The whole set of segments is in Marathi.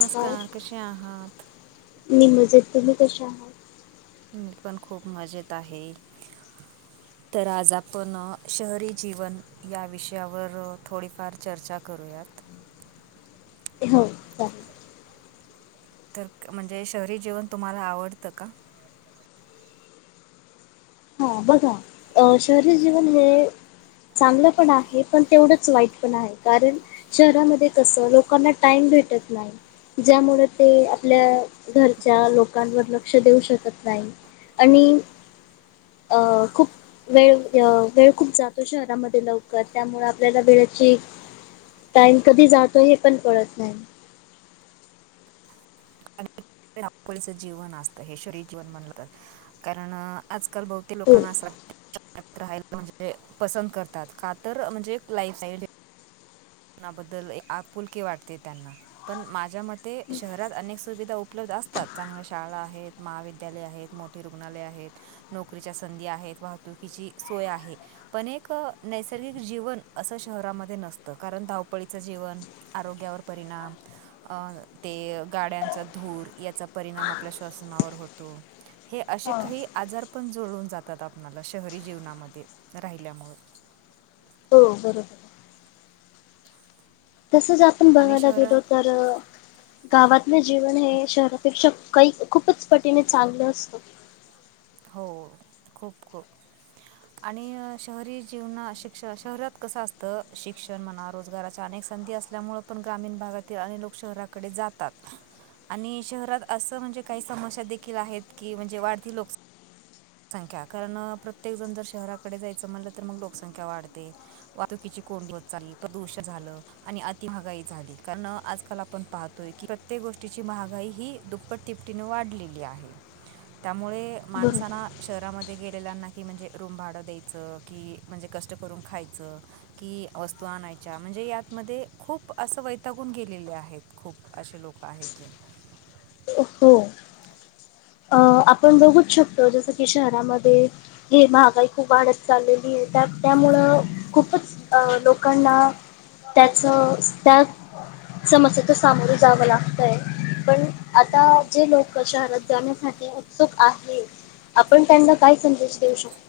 नमस्कार कसे आहात ममजेत तुम्ही कश आहात मी पण खूप मजेत आहे तर आज आपण शहरी जीवन या विषयावर थोडीफार चर्चा करूयात हो चालेल तर म्हणजे शहरी जीवन तुम्हाला आवडतं का हा बघा शहरी जीवन म्ह चांगलं पण आहे पण तेवढंच वाईट पण आहे कारण शहरामध्ये कस लोकांना टाइम भेटत नाही ज्यामुळे ते आपल्या घरच्या लोकांवर लक्ष देऊ शकत नाही आणि खूप वेळ अ वेळ खूप जातो शहरामध्ये लवकर त्यामु आपल्याला वेळेची टाईम कधी जातो हे पण कळत नाही लीच जीवन असतं हे शरी जीवन म्हण कारण आजकाल ब हो लोकांना अस राहाला म्हणजे पस करतात काात म्हणजे एक लाईफाईल नाबद्दल आपुलके वाटते त्यांना पण माझ्या मते शहरात अनेक सुविधा उपलब्ध असतात चांगल्या शाळा आहेत महाविद्यालय आहेत मोठे रुग्णालय आहेत नोकरीच्या संधी आहेत वाहतुकीची सोय आहे पण एक नैसर्गिक जीवन असं शहरामध्ये नसतं. कारण धावपळीचं जीवन आरोग्यावर परिणाम. अं ते गाड्यांचा धूर याचा परिणाम आपल्या श्वसनावर होतो हे असे हा काही आजार पण जुळून जातात आपणाला शहरी जीवनामध्ये राहिल्यामुळं. हो बरोबर. तसच आपण आणि बघायला गेलो शहरात तर गावातलं जीवन हे शहरापेक्षा काही खूपच पटीने चांगलं असतं हो खूप खूप आणि शहरी जीवना शिक्ष शहरात कसं असतं शिक्षण म्हणा रोजगाराच्या अनेक संधी असल्यामुं पण ग्रामीण भागातील आणिने लोक शहराकडे जातात. आणि शहरात असं म्हणजे काही समस्या देखील आहेत की म्हणजे वाढती लोकसा लोकसंख्या कारण प्रत्येक जण जर शहराकडे जायचं म्हटलं तर मग लोकसंख्या वाढते वाहतुकीची कोंडी होत चाली प्रदूषण झालं आणि अति महागाई झाली कारण आजकाल आपण पाहतोय कि प्रत्येक गोष्टीची महागाई ही दुप्पट तिपटीने वाढलेली आहे त्यामुळे. बरोबर. माणसानां शहरामध्ये गेलेल्यांना की म्हणजे रूम भाडं द्यायचं की म्हणजे कष्ट करून खायचं की वस्तू आणायच्या म्हणजे यातमध्ये खूप असं वैतागून गेलेले आहेत खूप असे लोक. पाहिचेे. हो. अ आपण बघूच शकतो जसं की शहरामध्ये हे महागाई खूप वाढत चालेल. की त्या त्यामुळं खूपच लोकांना त्याच त्या समस्याच सामोरे जावं ला पण आता जे लोक शहरात जाण्यासाठी त्क आहे आपण त्यांना काय संदेश देऊ शकतो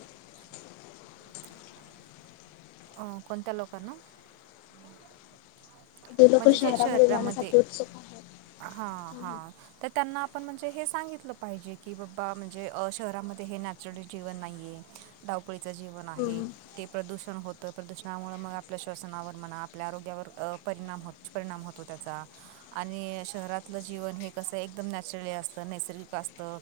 कोणत्या लोकांना? जे लोक शहरामध्ये जाण्यासाठी उत्सुक आहेत हा हा तर त्यांना आपण म्हणजे हे सांगितलं पाहिजे की बाबा म्हणजे शहरामध्ये हे ना जीवन नाहीये धावपळीचं जीवन आहे हम्म. ते प्रदूषण होतं प्रदूषणामुळं मग आपल्या श्वसनावर म्हणा आपल्या आरोग्यावर परिणाम हो परिणाम होतो त्याचा आणि शहरातलं जीवन हे कसं एकदम नॅचरली असतं नैसर्गिक असतं.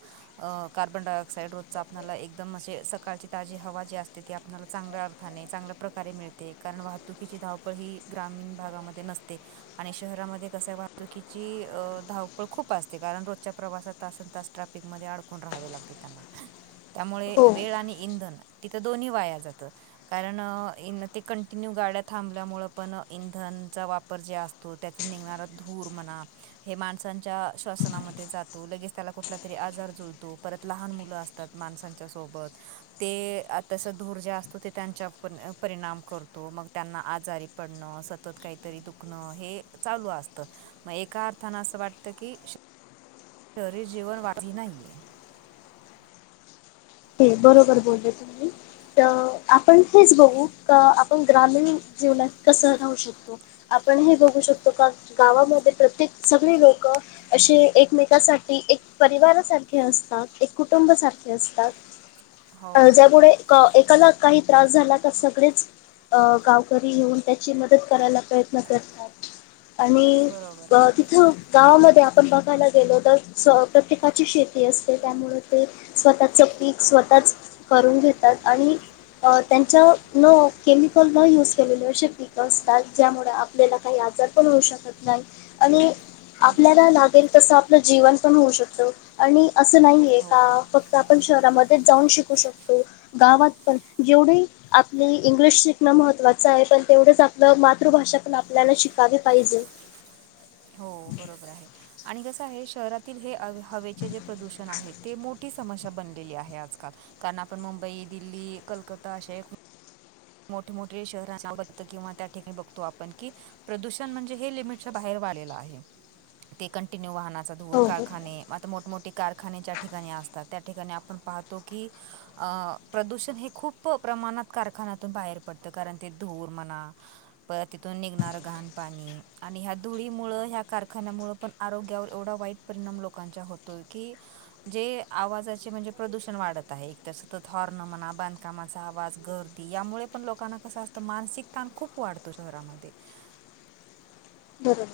कार्बन डाय ऑक्साइड रोजचा आपल्याला एकदम असे सकाळची ताजी हवा जी असते ती आपल्याला चांगल्या थाने चांगल्या प्रकारे मिळते कारण वाहतुकीची धावपळ ही ग्रामीण भागामध्ये नसते. आणि शहरामध्ये कस वाहतुकीची धावपळ खूप असते कारण रोजच्या प्रवासात तासन त ट्रॅफिक म अडकून राहावे लागते त्यांना त्यामुळे हो वेळ आणि इंधन तिथं दोन्ही वाया जातं. कारण ते कंटिन्यू गाड्या थांबल्यामुळं पण इंधन. चा वापर जे असतो त्याचा निघणारा धूर म्हणा. हे माणसांच्या श्वसनामध्ये जातो लगेच त्याला कुठला तरी आजार जुळतो परत लहान मुलं असत. माणसच्या सोबत ते तस धूर जे असतो ते त्यांच्या परिणाम करतो मग त्यांना आजारी पडणं सतत काही. तरी दुखणं हे चालू असतं मग एका अर्थाने असं वाटतं की शहरी जेवण वाटी [unintelligible] नाहीये. हे बरोबर बोलले तुम्ही. तर आपण हेच बघू का आपण ग्रामीण जीवनात कसं राधाहू शकतो आपण हे बघू शकतो का गावामध्ये प्रत्येक सगळे लोक. असे एकमेकासाठी एक परिवारासारखे असतात एक कुटुंब सारखे असतात. हो अ ज्यामुळे एक एकाला काही त्रास झाला तर सगळेच अ गावकरी येेऊन त्याची मदत करायला प्रयत्न करतात आणि बरोबर ब आहे तिथ गावामध्ये आपण बघायला गेलो तर, स प्रत्येकाची शेती असते त्यामुळे ते स्वतःच पीक, स्वतःच करून घेतात आणि अ त्यांच्या न केमिकल न युज केलेले शेती पीक असतात, ज्यामुळे आपल्याला काही आजार पण होऊ शकत नाही आणि आपल्याला बरोबर आहे लागेल तसं आपलं जीवन पण होऊ शकतं. आणि असं नाहीये हो का, फक्त आपण शहरामध्येच जाऊन शिकू शकतो. गावात पण, जेवढेही आपल इंग्लिश शिकणं महत्त्वाचं ये पण तेवढंच आपलं मातृभाषा पण आपल्याला शिक यले पाहिजे. हो बरोबर आहे आणि कसं आहे शहरातील हे हव-हवेचे जे प्रदूषण आहेत. ते मोठी समस्या बनलेली आहे आजकाल, कारण आपण मुंबई, दिल्ली, कलकत्ता अशे मोठ मोठे शहरां ना बघत किंवा त्या ठिकाणी बघतो आपण की. प्रदूषण म्हणजे हे लिमिटच्या बाहेर वाढलेलं आहे, ते कंटिन्यू वाहनाचा धूर, हो बरोबर कारखाने आता मोठमोठे कारखाने ज्या ठिकाणी असतात, त्या ठिकाणी आपण पाहतो की अ प्रदूषण हे खूप प्रमाणात कारखानात तुन बाहेर पडतं कारण ते धूर म्हणा पर तिथून निघणारं घाण पाणी आणि ह्या धुळी मुळ ह्या कारखान्या मूळ पण आरोग्यावर एवढा वाईट परिणाम लोकांच्या होतोय, की जे आवाजाचे म्हणजे प्रदूषण वाढत आहे, एक सतत हॉर्न म्हणा, बांधकामाचा आवाज गर यामुळे पण लोकांना कसं असतं मानसिक ताण खूप वाढतो शहरामध्ये बरोबर.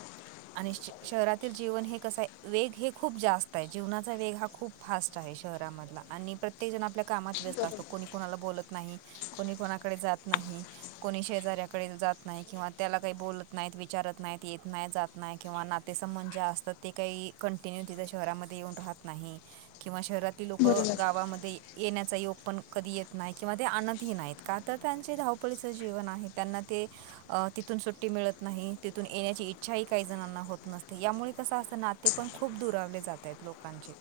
आणि श-शहरातील जीवन हे कसं आहे, वेग हे खूप जास्त आहे जीवनाचा वेग हा खूप फास्ट आहे शहरामधला आणि प्रत्येक जण आपल्या कामात व्यस्त बरोबर असतो, कोणी-कोणाला बोलत नाही. कोणी कोणाकडे जात नाही. कोणी शेजऱ्याकडे जात नाही किंवा त्याला काही बोलत नाहीत, विचारत नाहीत, येत नाही, जात नाही किंवा नातेसंबंद जे असतात, ते काही कंटिन्यू तिथं शहरामध्ये येऊन राहत नाही. किंवा शहरातील लोक बरोबर गावामध्ये येण्याचा योग पण कधी येत नाही किंवा ते आणतही नाहीत का तर त्यांचे धावपळीचं जीवन आहे, त्यांना ते अ तिथून सुट्टी मिळत नाही, तिथून येण्याची इच्छा ही काही जणांना होत नसते, यामुळे कसं असंत, नाते पण खूप दुरावले जातायत लोकांचे.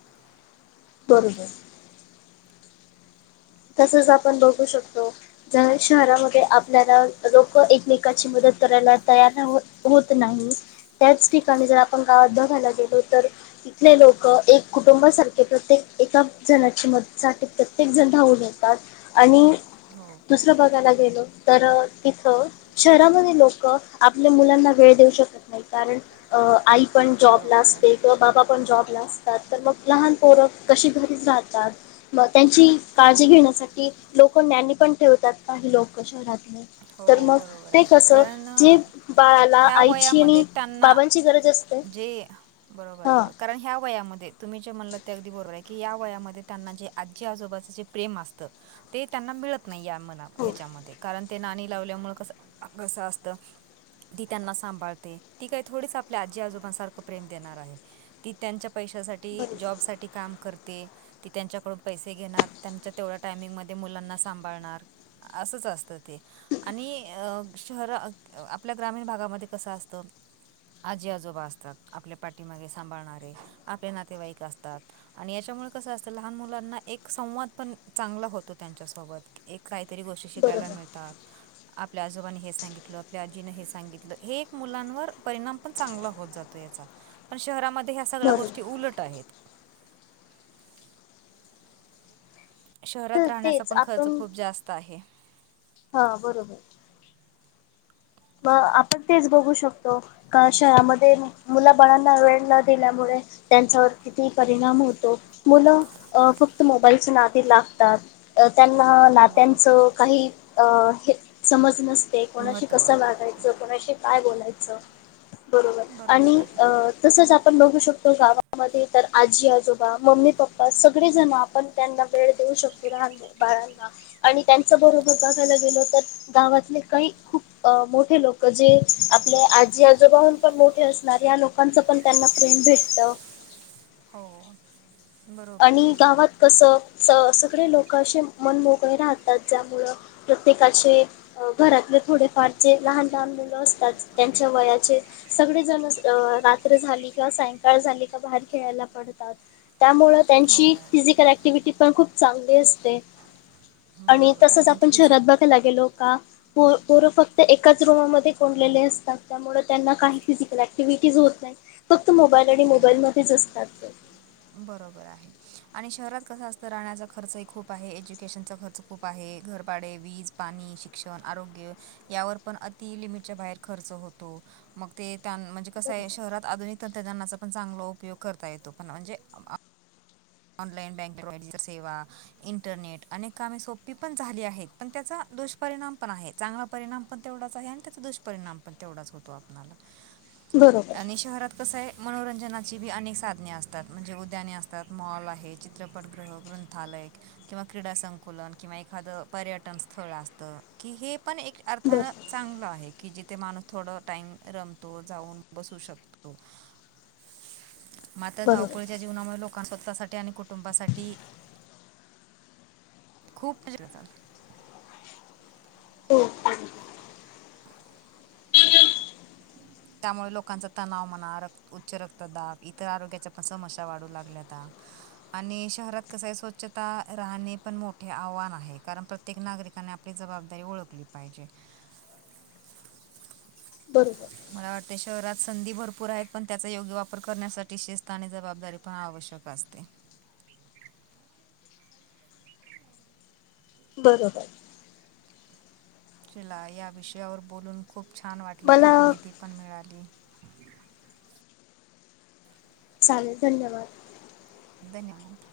बरोबर. तसच आपण बघू शकतो. जर शहरामध्ये आपल्याला लोकं एकमेकाची मदत करायला तयार ना हॊ-होत नाही. त्याच ठिकाणी जर आपण गावात बघायला गेलो तर तिथले लोकं एक कुटुंबासारखे, प्रत्येक एका जणाची मदत [inaudible] साठी प्रत्येक जण धावून येतात आणि हो. दुसरं बघायला गेलो, तर तिथं शहरामध्ये लोकं आपल्या मुलांना वेळ देऊ शकत नही, कारण अ-आई पण जॉबला बरोबर असते आहे किंवा बाबा पण जॉबला असतात, तर मग लहान पोर कशी घरीच राहतात मग त्यांची हो काळजी घेण्यासाठी लोकं नानी पण ठेवतात, काही लोकं शहरातले. तर हो मग, बरोबर ते आहे कस कारण अ, जे बाळाला ह्या आईची वयामध्ये आणि त्यांना बाबांची गरज असत जे बरोबर ये बरोबर कारण ह्या वयामध्ये तुम्ही जे म्हणलं ते अगदी बरोबर आहे. की या वयामध्ये त्यांना जे आजी आजोबाचं जे प्रेम असतं. ते त्यांना मिळत नाही. हो याच्यामध्ये कारण ते नाणी लावल्यामुळे कस कसं असत! ती त्यांना सांभाळते. ती काही थोडीच आपल्या आजी आजोबा सारखं प्रेम देणार आहे. ती त्यांच्या पैशासाठी बरोबर जॉबसाठी काम करते ते कि त्यांच्याकडून पैसे घेणार त्यांच्यात तेवढ्या टाइमिंग मध्ये मुलांना सांभाळणार असंच असतं! ते आणि ह शहर आपल्या ग्रामीण भागामध्ये कसं असतं! आजी आजोबा असतात. आपल्या पाठीमागे सांभाळणारे आपले नातेवाईक असतात. आणि याच्यामुळे कसं असतं. लहान मुलांना एक संवाद पण चांगला होतो. त्यांच्यासोबत एक काहीतरी गोष्टी शिकायला बरोबर मिळतात. आपल्या आजोबांनी हे सांगितलं. आपल्या आजीने हे सांगितलं. हे एक मुलांवर परिणाम पण चांगला होत जातो. याचा पण शहरामध्ये या सगळ्या बरोबर गोष्टी उलट आहेत. शहरात तर राहण्याचा तेच पण खर्च आपण खूप जास्त आहे. हा बरोबर मग! आपण तेच बघू शकतो. का शहरामध्ये मुलबाळांना वेळन दिल्यामुळे त्यांचवर किती परिणाम होतो. मुलं अं फक्त मोबाईलच्या नादी लागतात. त्यांना बरोबर नात्याचं आहे काही हे समज नसते. कोणाशी महत्त्व कोणाशी कसं बोलायचं काय बोलायचं बरोबर आणि तसंच आपण बघू शकतो. गावामध्ये तर आजी आजोबा मम्मी पप्पा सगळेजण आपण त्यांना वेळ देऊ शकतो. लहान बाळांना आणि त्यांच बरोबर बघायला गेलो. तर गावातले काही खूप अ मोठे लोक जे आपल्या आजी आजोबाहून पण पण मोठे असणार या लोकांच पण त्यांना प्रेम भेटत. हो बरोबर आणि आहे गावात कसं! सगळे लोक असे मन मोकळे राहात त्यामुळे प्रत्येकाचे घरातले थोडे फारचे लहान लहान मुलं असतात. त्यांच्या वयाचे सगळे जण अ रात्र झाली. का सायंकाळ झाली. का बाहेर खेळायला पडतात. त्यामुळ हो त्यांची फिजिकल ऍक्टिव्हटी पण खूप चांगली असते. आणि बरोबर तसचं आहे आणि आपण शहरात फिजिक बघायला गेलो का! पोर फक्त एकाच रूमामध्ये कोंडलेले असतात. त्यामुळे त्यांना काही फिजिकल ऍक्टिव्हटी होत नाही फक्त मोबाईल आणि मोबाईल हो मध्येच असतात. ते बरोबर आहे. आणि शहरात कसं असतं. राहण्याचा खर्चही खूप आहे. एज्युकेशनचा खर्च खूप आहे. घरपाडे, वीज पाणी, शिक्षण, आरोग्य यावर पण अति लिमिटच्या बाहेर खर्च होतो. मग ते म्हणजे कसं आहे. बरोबर शहरात आधुनिक तंत्रज्ञानाचा पण चांगला उपयोग करता येतो. पण म्हणजे ऑलाईन बँकिंग, डजिटल सेवा इंटरनेट अनेक कामे सोपी पण झाली आहेत. पण त्याचा दुष्परिणाम पण आहेत. चांगला परिणाम पण तेवढाच आहे. आणि त्याचा दुष्परिणाम पण तेवढाच होतो. आपणाला बरोबर आणि शहरात कसं आहे. मनोरंजनाची बी अनेक साधने असतात म्हणजे उद्याने असतात. मॉल आहे चित्रपट गृह, ग्रंथालय, किंवा क्रीडा संकुलन किंवा एखादं पर्यटन स्थळ असत. कि हे पण एक बर अर्थानं चांगलं आहे. की जिथ माणूस थोड टाईम रमतो. जाऊन बसू शकतो. म आता बरोबर धावपळीच्या जीवनामुळे लोक लोकां स्वतःसाठी आणि कुटुंबासाठी खूप [unintelligible] हो का? [inaudible] त्यामुळे लोकांचा तणाव मणा रक्त उच्च रक्तदाब इतर आरोग्याच्या पण समस्या वाढू लागल्याता. आणि शहरात कसय स्वच्छता राहणे पण मोठे आव्हान आहे कारण प्रत् त्येक नागरिकाने आपली जबाबदारी ओळखली पाहिजे. बरोबर. मला वाटतं शहरात संधी भरपूर आहेत पण त्याचा योग्य वापर करण्यासाठी शिस्त आणि जबाबदारी पण आवश्यक वास्ते बरोबर. चिला या विषयावर बोलून खूप छान वाटलं मला खूप माहिती पण मिळाली. चालेल धन्यवाद. धन्यवाद.